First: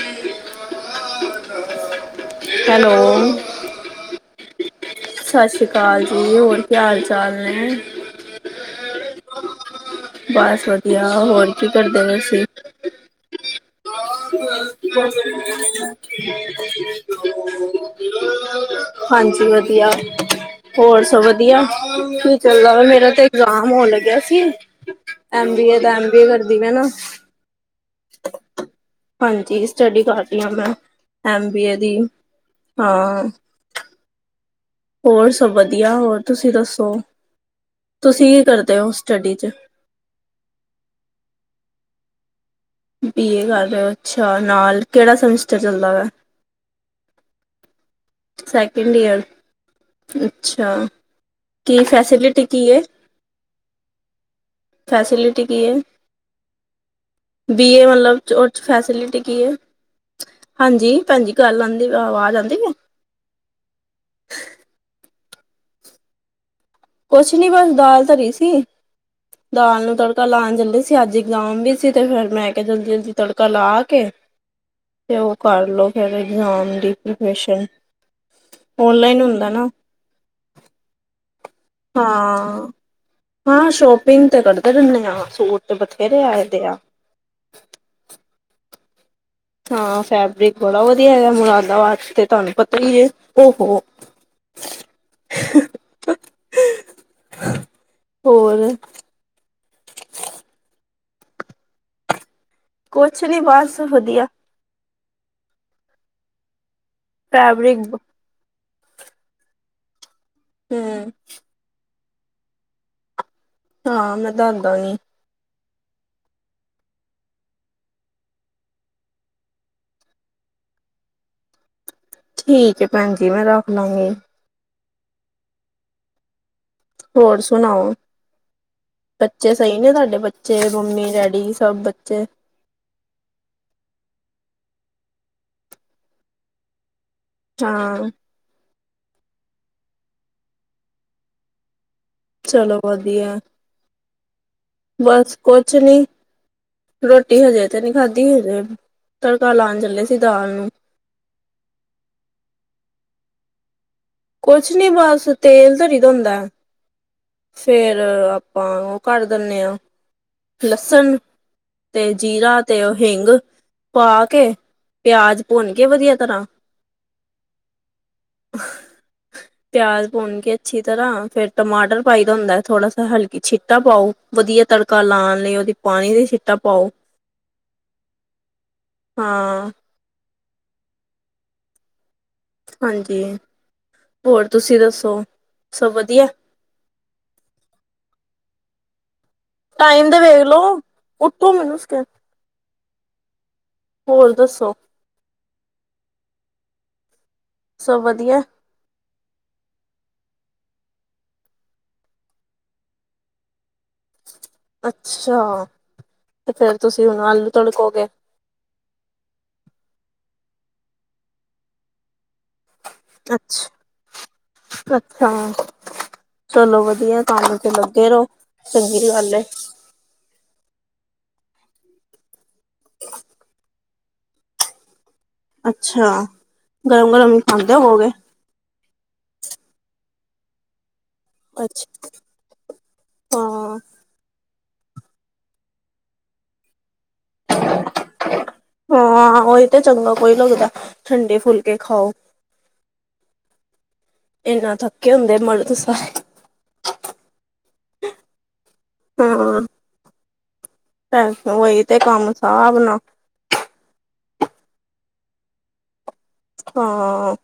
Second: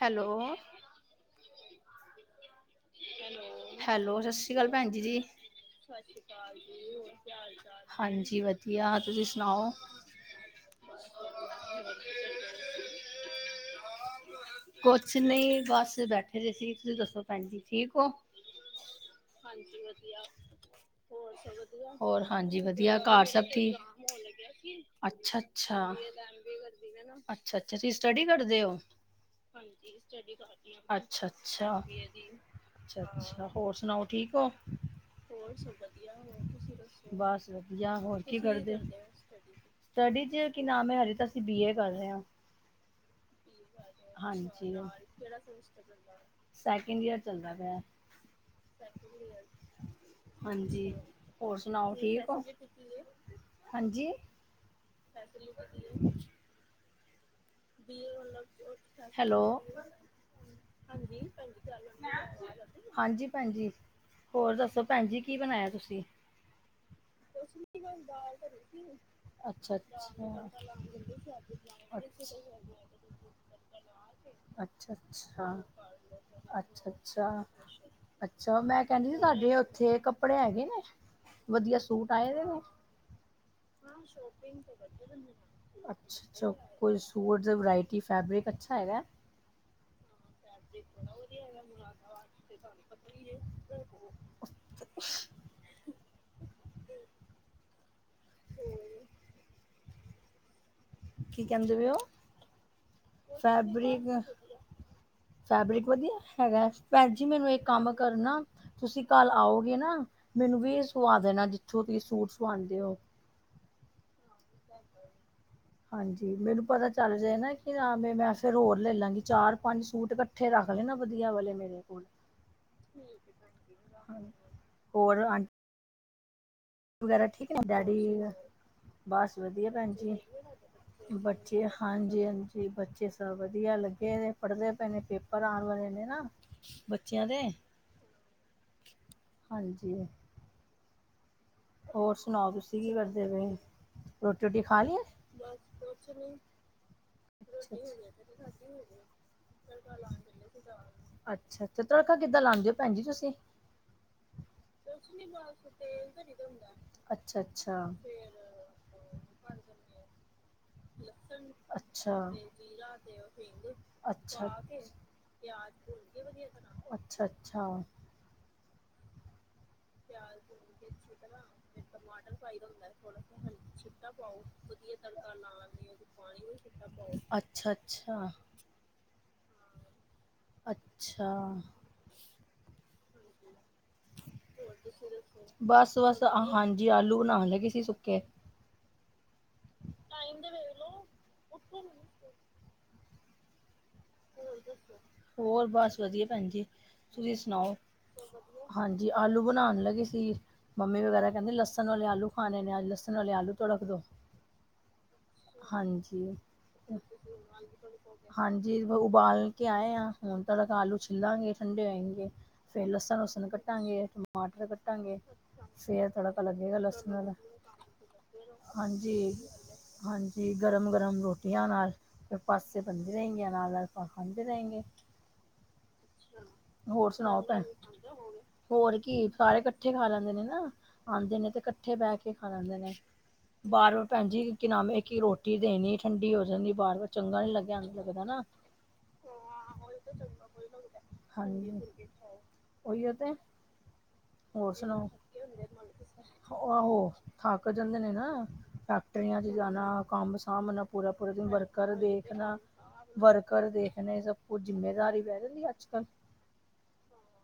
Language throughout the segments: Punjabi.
ਹੈਲੋ। Hello hello. ਸਤਿ ਸ਼ੀ ਅਕਾਲ ਭੈਣ ਜੀ ਸਤਿ ਸ਼੍ਰੀ ਅਕਾਲ ਜੀ ਹੋਰ ਕੀ ਹਾਲ ਚਾਲ ਨੇ ਹਾਂਜੀ ਵਧੀਆ ਤੁਸੀਂ ਸੁਣਾਓ? ਬਸ ਵਧੀਆ ਹੋਰ ਕੀ, ਕਰਦੇ ਔ ਤੁਸੀ। ਕੁਛ ਨਹੀਂ ਬਸ ਬੈਠੇ ਦੇ ਸੀ ਤੁਸੀਂ ਦੱਸੋ ਭੈਣ ਜੀ ਠੀਕ ਹੋ? [unintelligible] ਹਾਂਜੀ ਵਧੀਆ। ਹੋਰ ਸਭ ਵਧੀਆ ਹੋਰ ਕੀ ਹਾਂਜੀ ਚੱਲਦਾ ਵਾ ਵਧੀਆ ਮੇਰਾ ਘਰ ਤੇ ਸਭ ਇਗਜ਼ਾਮ ਹੋਣ ਲੱਗਿਆ ਸੀ। ਬੀ ਏ ਦਾ ਐਮ ਬੀ ਏ ਕਰਦੀ ਮੈਂ ਨਾ ਅੱਛਾ-ਅੱਛਾ ਤੁਸੀਂ ਸਟਡੀ ਕਰਦੇ ਹੋ। ਹਾਂਜੀ, ਸਟੱਡੀ ਕਰ ਰਹੀ ਹਾਂ ਮੈਂ ਐਮ ਬੀ ਏ ਦੀ ਹਾਂ ਅੱਛਾ-ਅੱਛਾ-ਅੱਛਾ ਹੋਰ ਸੁਣਾਓ। ਠੀਕ ਹੋ। ਹੋਰ ਸਭ ਵਧੀਆ ਹੋਰ ਤੁਸੀਂ ਦੱਸੋ ਤੁਸੀਂ ਕੀ ਕਰਦੇ ਹੋ ਸਟੱਡੀ ਚ। ਸਟੱਡੀ ਚ ਕੀ ਨਾਮ ਹੈ ਹਜੇ ਤਾ ਅਸੀ ਬੀ ਏ ਕਰ ਰਹੇ ਹਾ। ਬੀ ਏ ਕਰ ਰਹੇ ਹੋ ਅੱਛਾ ਹਾਂਜੀ ਨਾਲ ਕਿਹੜਾ ਸਮੈਸਟਰ ਚੱਲਦਾ ਵਾ ਸਕਿੰਡ ਜੀਅਰ ਚੱਲਦਾ ਪ [inaudible] ਇੰਡੀਅਨ ਅੱਛਾ ਹਾਂਜੀ। ਹੋਰ ਕੀ ਸੁਣਾਓ ਠੀਕ ਹੋ? ਫੈਸਿਲਿਟੀ ਕੀ ਹੈ। ਹਾਂਜੀ, ਫੈਸਿਲਿਟੀ ਕੀ ਹੈ। ਬੀਏ ਮਤਲਬ ਉਹ 'ਚ ਫੈਸਿਲਿਟੀ ਹੈਲੋ, ਕੀ ਹੈ, ਆਵਾਜ਼ ਆਂਦੀ ਪਈ ਏ? ਹਾਂਜੀ ਭੈਣਜੀ ਹੋਰ ਦੱਸੋ ਭੈਣ ਜੀ ਕੀ ਬਣਾਇਆ ਤੁਸੀਂ? ਕੁਛ ਨੀ ਬਸ ਦਾਲ ਧਰੀ ਸੀ ਅੱਛਾ, ਦਾਲ ਨੂੰ ਤੜਕਾ ਅੱਛਾ। ਲਾਉਣ ਜਾਂਦੀ ਸੀ ਅੱਜ ਇਗਜਾਮ ਵੀ ਸੀ ਤੇ ਅੱਛਾ, ਫੇਰ ਮੈਂ ਕਿਹਾ ਜਲਦੀ ਜਲਦੀ ਤੜਕਾ ਲਾ ਕੇ, ਅੱਛਾ, ਤੇ ਉਹ ਅੱਛਾ, ਕਰਲੋ ਫਿਰ ਇਗਜ਼ਾਮ ਦੀ ਅੱਛਾ। ਪ੍ਰਪਰੇਸ਼ਨ ਅੱਛਾ ਮੈਂ ਕਹਿੰਦੀ ਸੀ ਸਾਡੇ ਉੱਥੇ ਕੱਪੜੇ ਹੈਗੇ ਨੇ, ਵਧੀਆ ਸੂਟ ਆਏਦੇ ਨੇ ਹਾਂ। ਹਾਂ ਸ਼ੋਪਿੰਗ ਤੇ ਕਰਦੇ ਰਹਿੰਦੇ ਹਾਂ ਸੂਟ ਤੇ ਅੱਛਾ, ਬਥੇਰੇ ਅੱਛਾ ਆਏਦੇ ਆ। ਕੋਈ ਸੂਟ ਵਰਾਇਟੀ ਫੈਬਰਿਕ ਅੱਛਾ ਹੈਗਾ। ਹਾਂ ਫੈਬਰਿਕ ਬੜਾ ਵਧੀਆ ਹੈਗਾ ਮੁਰਾਦਾਬਾਦ ਤੇ ਤੁਹਾਨੂੰ ਪਤਾ ਹੀ ਜੇ ਉਹ [inaudible] ਹੋਰ, ਕੀ ਕਹਿੰਦੇ ਪ ਉਹ, ਕੁਛ ਨੀ ਬਸ ਵਧੀਆ ਫੈਬਰਿਕ ਵਧੀਆ ਹੈਗਾ ਭੈਣ ਜੀ ਮੈਨੂੰ ਇੱਕ ਫੈਬਰਿਕ ਕੰਮ ਕਰਨਾ ਤੁਸੀਂ ਕੱਲ ਆਓਗੇ ਨਾ ਮੈਨੂੰ ਵੀ ਇਹ ਹੂੰ ਸਵਾ ਦੇਣਾ ਜਿੱਥੋਂ ਤੁਸੀਂ ਸੂਟ ਸਵਾਉਂਦੇ ਹੋ। ਹਾਂ ਮੈਂ ਦੱਸਦਾ ਗੀ, ਹਾਂਜੀ ਮੈਨੂੰ ਪਤਾ ਚੱਲ ਰਿਹਾ ਨਾ ਕਿ ਆਵੇ ਮੈਂ ਫਿਰ ਹੋਰ ਲੈ ਲਾਂਗੀ ਚਾਰ ਪੰਜ ਸੂਟ ਇਕੱਠੇ ਰੱਖ। ਆ ਗਏ ਨਾ ਵਧੀਆ ਵਾਲੇ ਮੇਰੇ ਕੋਲ ਠੀਕ ਹੈ ਭੈਣ ਜੀ ਮੈਂ ਰੱਖ ਲਾਂਗੀ। ਹਾਂ, ਹੋਰ ਆ ਵਗੈਰਾ ਹੋਰ ਠੀਕ ਨਾ ਸੁਣਾਓ ਡੈਡੀ ਬਸ ਬੱਚੇ ਵਧੀਆ ਸਹੀ ਨੇ ਭੈਣ ਜੀ ਤੁਹਾਡੇ ਬੱਚੇ ਮੰਮੀ ਡੈਡੀ ਬੱਚੇ ਸਭ ਬੱਚੇ ਹਾਂਜੀ ਹਾਂਜੀ ਬੱਚੇ ਸਭ ਵਧੀਆ ਲੱਗੇ ਨੇ ਪੜ੍ਹਦੇ ਪਏ ਨੇ ਪੇਪਰ ਆਉਣ ਵਾਲੇ ਨੇ ਨਾ ਬੱਚਿਆਂ ਦੇ ਹਾਂ ਹਾਂਜੀ ਹੋਰ ਸੁਣਾਓ ਚਲੋ ਤੁਸੀਂ ਕੀ ਕਰਦੇ ਵਧੀਆ ਪਏ? ਰੋਟੀ ਖਾ ਲਈ ਬਸ ਕੁਛ ਨਹੀ। ਰੋਟੀ ਹਜੇ ਤੇ ਨਹੀਂ ਖਾਧੀ, ਹਜੇ ਤੜਕਾ ਲਾਉਣ ਚੱਲੇ ਸੀ ਦਾਲ ਨੂੰ। ਅੱਛਾ ਤੇ ਤੜਕਾ ਕਿੱਦਾਂ ਲਾਉਣ ਦੇ ਹੋ ਭੈਣ ਜੀ ਤੁਸੀਂ। ਕੁਛ ਨੀ ਬਸ ਤੇਲ ਧਰੀ ਦਾ ਹੁੰਦਾ ਏ। ਅੱਛਾ ਅੱਛਾ ਫੇਰ ਆਪਾਂ ਉਹ ਕਰ ਦਿੰਨੇ ਆਂ। ਲਸਣ ਤੇ ਅੱਛਾ ਜੀਰਾ ਤੇ ਉਹ ਹਿੰਗ ਪਾ ਅੱਛਾ ਅੱਛਾ ਕੇ ਪਿਆਜ ਭੁੰਨ ਕੇ ਵਧੀਆ ਤਰ੍ਹਾਂ ਅੱਛਾ ਅੱਛਾ ਪਿਆਜ ਪੁਣਗੇ ਅੱਛੀ ਤਰਹਾ ਫੇਰ ਟਮਾਟਰ ਪਾਈਦਾ ਹੁੰਦਾ ਏ ਥੋੜਾ ਸਾ ਹਲਕੀ ਛਿੱਟਾ ਪਾਓ ਵਧੀਆ ਤੜਕਾ ਲਾਉਣ ਲਈ ਉਹਦੀ ਪਾਣੀ ਦੀ ਸ਼ਿਟਾ ਪਾਓ। ਅੱਛਾ ਹਾਂ ਅੱਛਾ ਹਾਂਜੀ ਹੋਰ ਤੁਸੀਂ ਦ ਬਸ ਬਸ ਹਾਂਜੀ ਆਲੂ ਬਣਾਉਣ ਲਗੀ ਸੀ ਸੁੱਕੇ। ਟਾਈਮ ਤੇ ਵੇਖ ਲਓ ਉੱਠੋ ਹੂਨ ਹੋਰ ਬਸ ਵਧੀਆ ਭੈਣ ਜੀ। ਤੁਸੀਂ ਸੁਣਾਓ ਸਭ ਵਧੀਆ ਹਾਂਜੀ ਜੀ ਆਲੂ ਬਣਾਣ ਲੱਗੇ ਸੀ, ਮੰਮੀ ਵਗੈਰਾ ਕਹਿੰਦੇ ਲਸਣ ਵਾਲੇ ਆਲੂ ਖਾਣੇ ਨੇ, ਅੱਜ ਲਸਣ ਆਲੇ ਆਲੂ ਤੁੜਕ ਦੋ। ਅੱਛਾ ਹਾਂਜੀ, ਤੇ ਫੇਰ ਤੁਸੀਂ ਹੁਣ ਆਲੂ ਤੜਕੋਗੇ ਹਾਂਜੀ ਉਬ ਉਬਾਲ ਕੇ ਆਏ ਆਂ, ਹੁਣ ਪਹਿਲਾ ਤਾਂ ਆਲੂ ਛਿਲਾਂਗੇ ਠੰਡੇ ਹੋਏਂਗੇ। ਫੇਰ ਲਸਣ-ਲੁਸਣ ਅੱਛਾ ਕੱਟਾਂਗੇ, ਟਮਾਟਰ ਕੱਟਾਂਗੇ। ਅੱਛਾ ਫਿਰ ਤੜਕਾ ਲੱਗੇਗਾ ਚਲੋ ਲਸਣ ਵਧੀਆ ਵਾਲਾ ਕੰਮ ਚ ਲੱਗੇ ਰਹੋ, ਚੰਗੀ ਹਾਂਜੀ ਗੱਲ ਏ। ਹਾਂਜੀ ਗਰਮ ਗਰਮ ਰੋਟੀ ਟੀਆਂ ਨਾਲ, ਫੇਰ ਪਾਸੇ ਬੰਦੇ ਰਹਿੰਗੇ ਨਾਲ- ਨਾਲ ਆਪਾ ਖਾਂਦੇ ਰਹਿਣਗੇ। ਅੱਛਾ, ਗਰਮ-ਗਰਮ ਹੀ ਭੈਣ ਖਾਂਦੇ ਹੋਵੋਗੇ। ਹੋਰ ਕੀ ਸਾਰੇ ਇਕੱਠੇ ਖਾ ਲੈਂਦੇ ਨੇ ਨਾ। ਆਂਦੇ ਨੇ ਤੇ ਇਕੱਠੇ ਅੱਛਾ ਬਹਿ ਕੇ ਖਾ ਲੈਂਦੇ ਨੇ। ਹਾਂ ਬਾਰ-ਵਾਰ ਭੈਣਜੀ ਕਿ ਨਾਮ ਏ, ਇੱਕ ਹੀ ਰੋਟੀ ਦੇਣੀ ਠੰਡੀ ਹੋ ਜਾਂਦੀ ਬਾਰ- ਬਾਰ ਹਾਂ ਔ ਤਾਂ ਚੰਗਾ ਕੋਈ ਲੱਗਦਾ। ਠੰਡੇ ਫੁਲਕੇ ਹਾਂਜੀ, ਖਾਓ ਔਇਯੋ ਤੇ। ਹੋਰ ਏਨਾ ਸੁਣਾਓ ਥੱਕੇ ਹੁੰਦੇ ਮਰਦ ਸਾਰੇ। ਥਾਕ ਜਾਂਦੇ ਨੇ ਨਾ। ਫੈਕਟਰੀਆਂ ਚ ਹਾਂ ਜਾਣਾ, ਕੰਮ ਸਾਭਣਾ ਪੂਰਾ-ਪੂਰਾ ਭੈਣ ਦਿਨ ਉਹੀ ਵਰਕਰ ਤੇ ਕੰਮ ਵੇਖਣਾ। ਸਾਬ ਨਾ ਵਰਕਰ ਦੇਖਣੇ ਸਭ ਕੁਝ ਜਿੰਮੇਦਾਰੀ ਪੇ ਜਾਂਦੀ ਅੱਜ ਕੱਲ। ਹਾਂ।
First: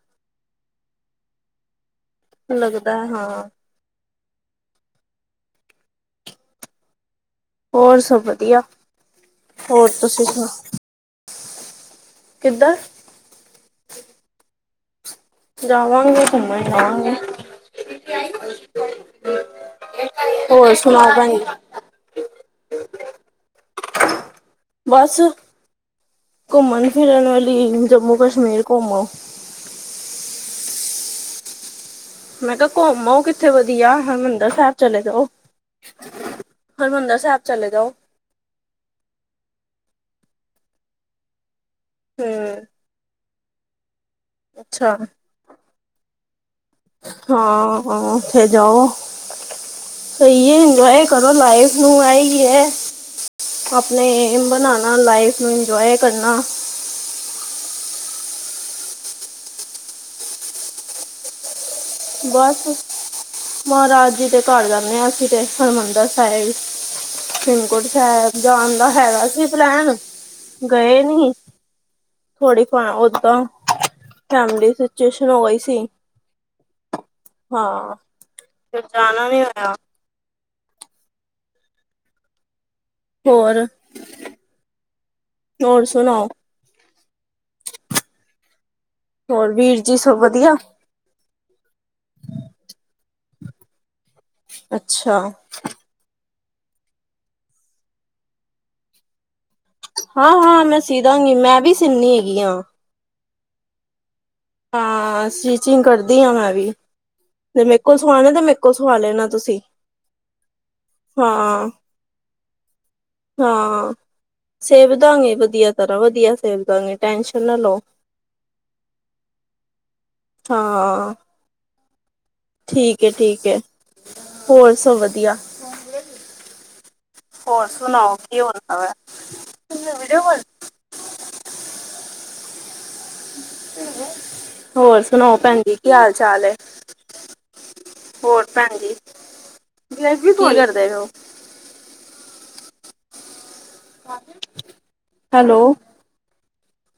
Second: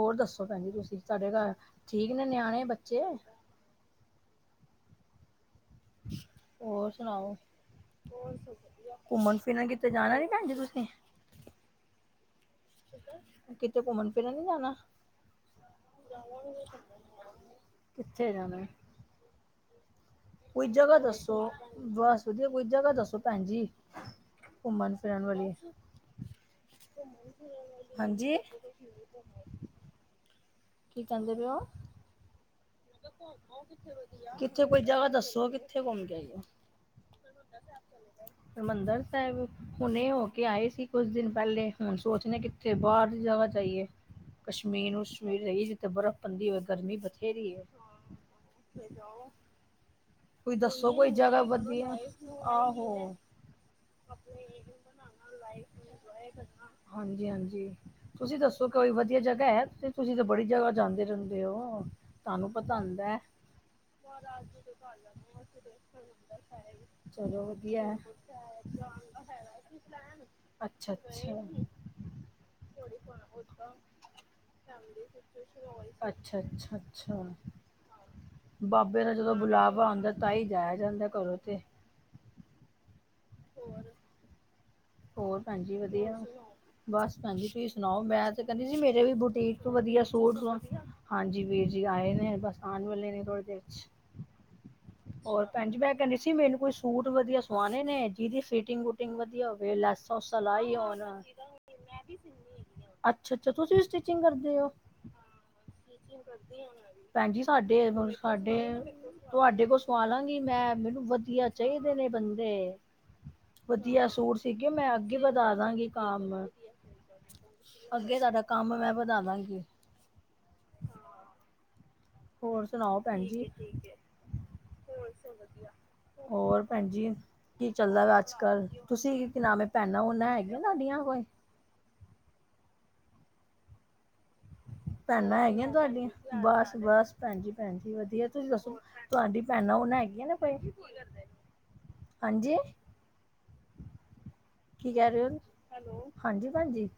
ਹੋਰ ਦੱਸੋ ਭੈਣ ਜੀ ਤੁਸੀਂ ਸਾਡੇ ਘਰ ਠੀਕ ਨੇ ਲੱਗਦਾ ਨਿਆਣੇ-ਬੱਚੇ? ਹਾਂ ਹੋਰ ਸੁਣਾਔ? ਹੋਰ ਸਭ ਵਧੀਆ, ਫਿਰਨ ਹੋਰ ਕਿਤੇ ਜਾਣਾ ਤੁਸੀਂ ਨੀ ਸੁਣਾ ਭੈਣ ਜੀ ਤੁਸੀਂ ਕਿਤੇ ਘੁੰਮਣ ਫਿਰਨ ਨੀ ਜਾਣਾ? ਜਾਵਾਂਗੇ ਘੁੰਮਣ, ਜਾਵਾਂਗੇ। ਕਿੱਥੇ ਜਾਣਾ ਕੋਈ ਹੋਰ ਜਗ੍ਹਾ ਸੁਣਾਓ ਭੈਣ ਦੱਸੋ, ਜੀ ਬਸ ਵਧੀਆ, ਕੋਈ ਜਗ੍ਹਾ ਦੱਸੋ ਭੈਣ ਜੀ। ਘੁੰਮਣ ਬਸ ਫਿਰਨ ਵਾਲੀ। ਘੁੰਮਣ ਫਿਰਨ ਵਾਲੀ, ਹਾਂਜੀ ਜੰਮੂ-ਕਸ਼ਮੀਰ ਘੁੰਮ ਆਔ। ਕੀ ਕਹਿੰਦੇ ਪਹੇ ਹੋ? ਮੈਂ ਕਿਹਾ ਘੁੰਮ ਆਔ ਕਿੱਥੇ ਵਧੀਆ, ਹਰਿਮੰਦਰ ਕਿੱਥੇ ਸਾਹਿਬ ਕੋਈ ਚਲੇ ਜਗ੍ਹਾ ਜਾਓ। ਦੱਸੋ ਕਿੱਥੇ ਘੁੰਮ ਕੇ ਆਈਏ ਹਰਿਮੰਦਰ ਸਾਹਿਬ ਚਲੇ ਜਾਓ। ਹਰਿਮੰਦਰ ਸਾਹਿਬ ਹੁਣੇ ਹੋ ਕੇ ਆਏ ਸੀ ਕੁੱਛ ਦਿਨ ਪਹਿਲੇ ਹੁਣ ਸੋਚਨੇ ਅ ਹੂੰ ਕਿੱਥੇ ਬਾਹਰ ਦੀ ਜਗ੍ਹਾ ਜਾਈਏ। ਅੱਛਾ ਕਸ਼ਮੀਰ-ਨੁਸ਼ਮੀਰ ਜਾਇਏ, ਜਿੱਥੇ ਬਰਫ਼ ਪੈਂਦੀ ਹੋਵੇ, ਗਰਮੀ ਬਥੇਰੀ ਏ। ਹਾਂ ਹਾਂ ਔਥੇ ਜਾਓ। ਸਹੀ ਕੋਈ ਏ, ਦੱਸੋ ਇੰਜੋਯ ਕੋਈ ਕਰੋ ਜਗ੍ਹਾ ਲਾਈਵ ਵਧੀਆ ਨੂੰ ਏ ਈ ਏ। ਆਹੋ ਆਪਣੇ ਏਮ ਬਣਾਣਾ, ਲਾਈਫ ਨੂੰ ਇੰਜੋਏ ਕਰਨਾ। ਹਾਂਜੀ ਹਾਂਜੀ ਤੁਸੀਂ ਦੱਸੋ ਕੋਈ ਵਧੀਆ ਜਗ੍ਹਾ ਹੈ? ਤੁਸੀਂ ਤਾਂ ਬੜੀ ਜਗ੍ਹਾ ਜਾਂਦੇ ਰਹਿੰਦੇ ਹੋ। ਤੁਹਾਨੂੰ [inaudible] ਪਤਾ ਹੁੰਦਾ ਮਹਾਰਾਜ ਜੀ ਦੇ ਘਰ ਜਾਂਦੇ ਹਾਂ ਅਸੀਂ ਤੇ, ਹਰਿਮੰਦਰ ਸਾਹਿਬ, ਚਲੋ ਵਧੀਆ ਹੇਮਕੁੰਟ ਹੈ ਸਾਹਿਬ। ਜਾਨ ਦਾ ਹੈਗਾ ਸੀ ਪਲੈਨ, ਅੱਛਾ ਗਏ ਨੀ। ਅੱਛਾ [inaudible] ਥੋੜੀ ਫ ਔਦਾਂ ਅੱਛਾ, ਅੱਛਾ, ਅੱਛਾ। ਹਾਂ ਫਿਰ ਬਾਬੇ ਦਾ ਜਾਣਾ ਜਦੋਂ ਨੀ ਹੋਇਆ ਬੁਲਾਵਾ ਆਂਦਾ ਤਾਂ ਹੀ ਜਾਯਾ ਜਾਂੰਦਾ ਕਰੋ ਤੇ ਤੇਹੋਰ ਹੋਰ, ਭੈਣਜੀ ਵਧੀਆ? ਬਸ ਭੈਣਜੀ ਤੁਹੀ ਸੁਣਾਓ? ਮੈਂ ਤੇ ਕਹਿੰਦੀ ਸੀ ਮੇਰੇ ਵੀ ਹੋਰ ਬੁਟੀਕ ਤੋਂ ਵੀਰ ਜੀ ਵਧੀਆ ਸਭ ਸੂਟ ਵਧੀਆ ਹਾਂਜੀ, ਵੀਰ ਜੀ, ਆਏ ਨੇ? ਬਸ ਆਉਣ ਵਾਲੇ ਨੇ ਥੋੜੀ ਦੇਰ ਚ। ਅੱਛਾ। ਤੁਸੀ, ਮੈਨੂੰ ਕੋਈ ਸੂਟ, ਵਧੀਆ ਸਵਾਉਣੇ ਨੇ। ਜਿਹਦੀ ਫਿਟਿੰਗ- ਵੂਟਿੰਗ ਵਧੀਆ ਹੋ। ਹਾਂ- ਹਾਂ, ਮੈਂ, ਸੀਦਾਂਗੀ। ਮੈਂ ਵੀ, ਸੀਨੀ ਹੈਗੀ ਹਾਂ। ਅੱਛਾ- ਅੱਛਾ। ਤੁਸੀ ਵੀ, ਸਟਚਿੰਗ ਕਰਦੇ ਹੋ? ਹਾਂ ਸਟਿਚਿੰਗ ਕਰਦੀ ਹਾਂ ਮੈਂ ਵੀ ਜੇ ਮੇ ਸਾਡੇ ਕੋਲ ਸਵਾਨਾ ਤੇ, ਮੇਰੇ ਸਾਡੇ ਕੋਲ ਸੁਵਾ ਲੈਣ। ਤੁਹਾਡੇ ਕੋਲ ਸਵਾਲਾਂਗੀ ਮੈਂ। ਮੈਨੂੰ, ਵਧੀਆ, ਹਾਂ ਚਾਹੀਦੇ ਨੇ ਬੰਦੇ। ਹਾਂ ਵਧੀਆ ਸੂਟ- ਮੈਂ, ਸੇਬ ਅੱਗੇ ਦਾਂਗੇ ਵਧਾ ਵਧੀਆ ਦਾਂਗੀ ਤਰ੍ਹਾਂ ਵਧੀਆ ਕੰਮ। ਸੇਬ ਦਾਂਗੇ ਟੈਨਸ਼ਨ ਨਾ ਲਓ ਅੱਗੇ ਸਾਡਾ, ਕੰਮ ਮੈਂ ਵਧਾ ਦਾਂਗੀ। ਹ [inaudible] ਹਾਂ। ਹੋਰ ਸੁਣਾਓ, ਠੀਕ ਹੈ ਭੈਣ ਜੀ ਹੈ ਠੀਕ? ਹੋਰ ਸਭ ਵਧੀਆ ਵਧੀਆ-ਵਧੀਆ, ਹੋਰ ਭੈਣ ਜੀ? ਹੋਰ ਕੀ ਚੱਲਦਾ ਸੁਣਾਓ ਵੇ ਅੱਜ ਕੀ ਕੱਲ? ਹੁੰਦਾ ਵੈ ਤੁਸੀਂ, ਕਿ ਨਵੇਂ ਪੈਨਾ- ਪੁਨਾਂ ਹੈਗੀਆਂ, ਤੁਡੀਆਂ ਕੋਈ? ਹੋ ਹੋ [unintelligible] ਭੈਣਾਂ ਹੈਗੀਆਂ ਤੁਹਾਡੀਆਂ? ਬਸ- ਬਸ, ਭੈਣ ਜੀ, ਭੈਣ ਜੀ ਵਧੀਆ। ਹੋਰ ਤੁਸੀਂ ਭੈਣ ਦੱਸੋ? ਜੀ ਤੁਹਾਡੀ ਭੈਣਾਂ- ਹੁਣ ਹੈਗੀਆਂ ਕੀ ਨੇ- ਕਰਦੇ ਪਏ ਹੋ ਹਾਂਜੀ, ਕੀ ਕਹਿ ਰਹੇ ਹੋ? ਹੈਲੋ, ਹਾਂਜੀ। ਹਾਂਜੀ।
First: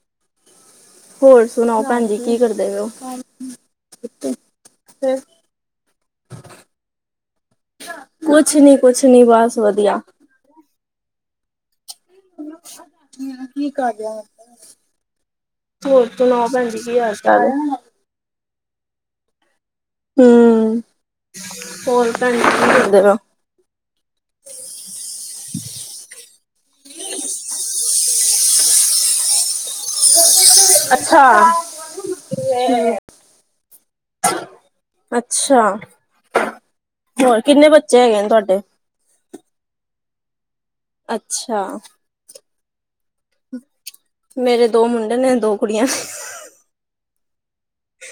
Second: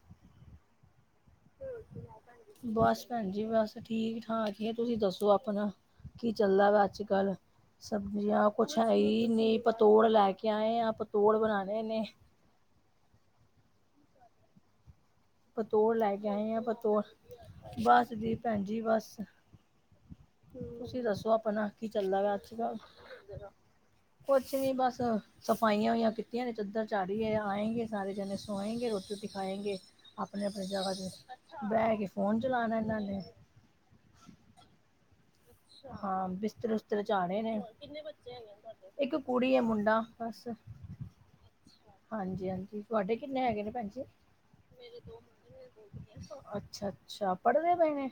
ਹੋਰ ਸੁਣਾਓ ਭੈਣ ਜੀ ਕੀ ਕਰਦੇ ਪਏ ਹੋ ਬਸ ਭੈਣ ਜੀ, ਬਸ, ਠੀਕ- ਠਾਕ ਹੀ ਆ। ਤੁਸੀਂ ਦੱਸੋ ਆਪਣਾ? ਕੀ ਚੱਲਦਾ ਪੇਆ, ਅੱਜ ਕੱਲ? ਸਬਜ਼ੀਆਂ ਕੁਛ ਨੀ ਕੁੱਛ ਹੈ ਕੁਛ ਹੀ ਨੀ। ਬਸ ਵਧੀਆ ਪਤੋੜ ਲੈ ਕੇ ਆਏ ਆਂ। ਪਤੋੜ, ਬਣਾਉਣੇ ਨੇ। ਕੀ ਕਰ ਰਿਹਾ? ਪਤੋੜ ਹੋਰ ਲੈ ਕੇ ਸੁਣਾਓ ਆਏ ਆ। ਭੈਣ ਜੀ ਪਤੋੜ, ਚਾਲ ਹੈ ਬਸ ਜੀ, ਭੈਣ ਜੀ ਬਸ। ਹਮ ਤੁਸੀਂ ਦੱਸੋ, ਆਪਣਾ, ਕੀ ਹੋਰ ਚੱਲਦਾ ਪੇਆ ਭੈਣ ਹੈ, ਜੀ ਅੱਜ ਕੀ ਕਰਦੇ ਪਏ ਹੋ ਕੱਲ? ਕੁਛ ਨੀ, ਬਸ। ਸਫ਼ਾਈਆਂ ਔਈਆਂ ਕੀਤੀਆਂ ਨੇ। ਚਾਦਰ ਚਾੜੀ ਏ, ਆਏਂਗੇ ਸਾਰੇ ਜਣੇ, ਸੋਏਗੇ ਰੋਟੀ- ਰੁਟੀ ਖਾਏਂਗੇ। ਆਪਣੀ- ਆਪਣੀ, ਜਗਾ ਤੇ, ਅੱਛਾ ਬਹਿ ਕੇ, ਫੋਨ ਚਲਾਉਣਾ ਇਹਨਾਂ ਨੇ। ਅੱਛਾ ਹਾਂ। ਬਿਸਤਰ- ਉਸਤਰੇ, ਹੋਰ ਚਾੜੇ ਨੇ। ਕਿੰਨੇ ਇੱਕ ਬੱਚੇ ਹੈਗੇ ਨੇ ਤੁਹਾਡੇ? ਕੁੜੀ ਹੈ ਇੱਕ ਮੁੰਡਾ। ਬਸ। ਅੱਛਾ। ਹਾਂਜੀ- ਹਾਂਜੀ। ਤੁਡੇ ਕਿਨੇ ਹੈ, ਨੇ ਭੈਣ ਜੀ? ਮੇਰੇ ਦੋ ਮੁੰਡੇ ਨੇ ਦੋ ਕੁੜੀਆਂ ਨੇ। ਅੱਛਾ- ਅੱਛਾ। ਪੜ੍ਹਦੇ ਪਏ ਨੇ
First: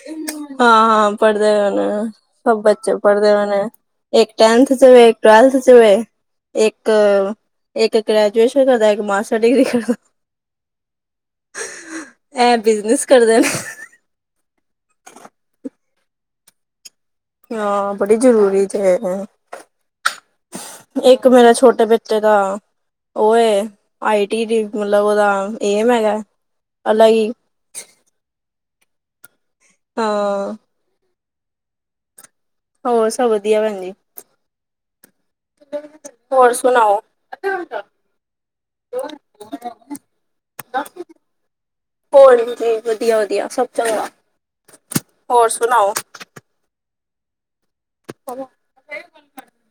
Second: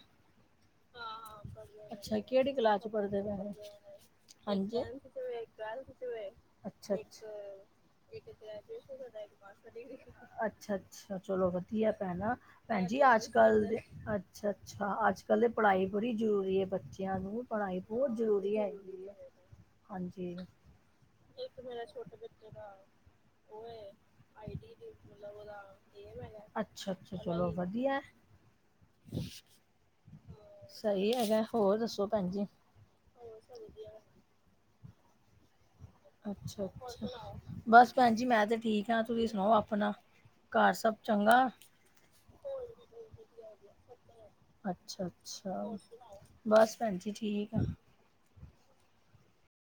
ਹਾਂ-ਹਾਂ, ਪੜਦੇ, ਪਏ ਨੇ। ਅੱਛਾ ਕਿਹੜੀ ਸਭ ਕਲਾਸ ਚ ਬੱਚੇ ਪੜ੍ਹਦੇ ਪੜਦੇ, ਪਏ ਨੇ। ਇੱਕ ਟੈਨਥ ਹਾਂਜੀ ਚ ਵੇ। ਇੱਕ ਟਵੈਲਥ ਚ ਹੈ, ਅੱਛਾ ਇੱਕ ਗੈਜੂਏਸ਼ਨ। ਦਾ [unintelligible] ਅੱਛਾ-ਅੱਛਾ। ਚਲੋ ਵਧੀਆ ਭੈਣਾ। ਐ ਭੈਣ ਜੀ, ਬਿਜਨਸ ਅੱਜ ਕਰਦੇ ਨੇ। ਕਲ ਦੇ। ਅੱਛਾ-ਅੱਛਾ, ਅੱਜ ਕੱਲ ਦੇ ਪੜਾਈ ਬੜੀ ਜ਼ਰੂਰੀ ਹੈ। ਬੱਚੇ ਬੱਚਿਆਂ ਨੂੰ ਪੜਾਈ ਹਾਂ, ਬਹੁਤ ਬੜੀ ਜ਼ਰੂਰੀ ਤੇ ਹੈਗੀ ਐਂ। ਹਾਂਜੀ। ਇੱਕ, ਮੇਰਾ ਛੋਟੇ, ਬੱਚੇ ਦਾ ਉਹ। ਆਈਟੀ, ਦੀ ਮਤਲਬ ਓਦਾ ਏਮ ਹੈਗਾ। ਅਲੱਗ ਅੱਛਾ-ਅੱਛਾ। ਈ। ਚਲੋ ਵਧੀਆ। ਹਾਂ। ਮੈਂ, ਹੋਰ ਦੱਸੋ ਭੈਣ ਜੀ? ਹੋਰ, ਸਭ ਵਧੀਆ। ਭੈਣ ਜੀ। ਹੋਰ ਸੁਣਾਓ? ਅੱਛਾ-ਅੱਛਾ, ਬਸ ਭੈਣ ਜੀ, ਮੈਂ ਤੇ, ਠੀਕ ਆ। ਤੁਸੀਂ ਸੁਣਾਓ ਆਪਣਾ? ਘਰ, ਸਭ ਚੰਗਾ,? ਹੋਰ, ਵਧੀਆ-ਵਧੀਆ ਸਭ ਚੰਗਾ। ਹੋਰ ਸੁਣਾਓ? ਹਾਂਜੀ। ਠੀਕ ਆ। ਗੱਲ ਕਰਦੇ [unintelligible]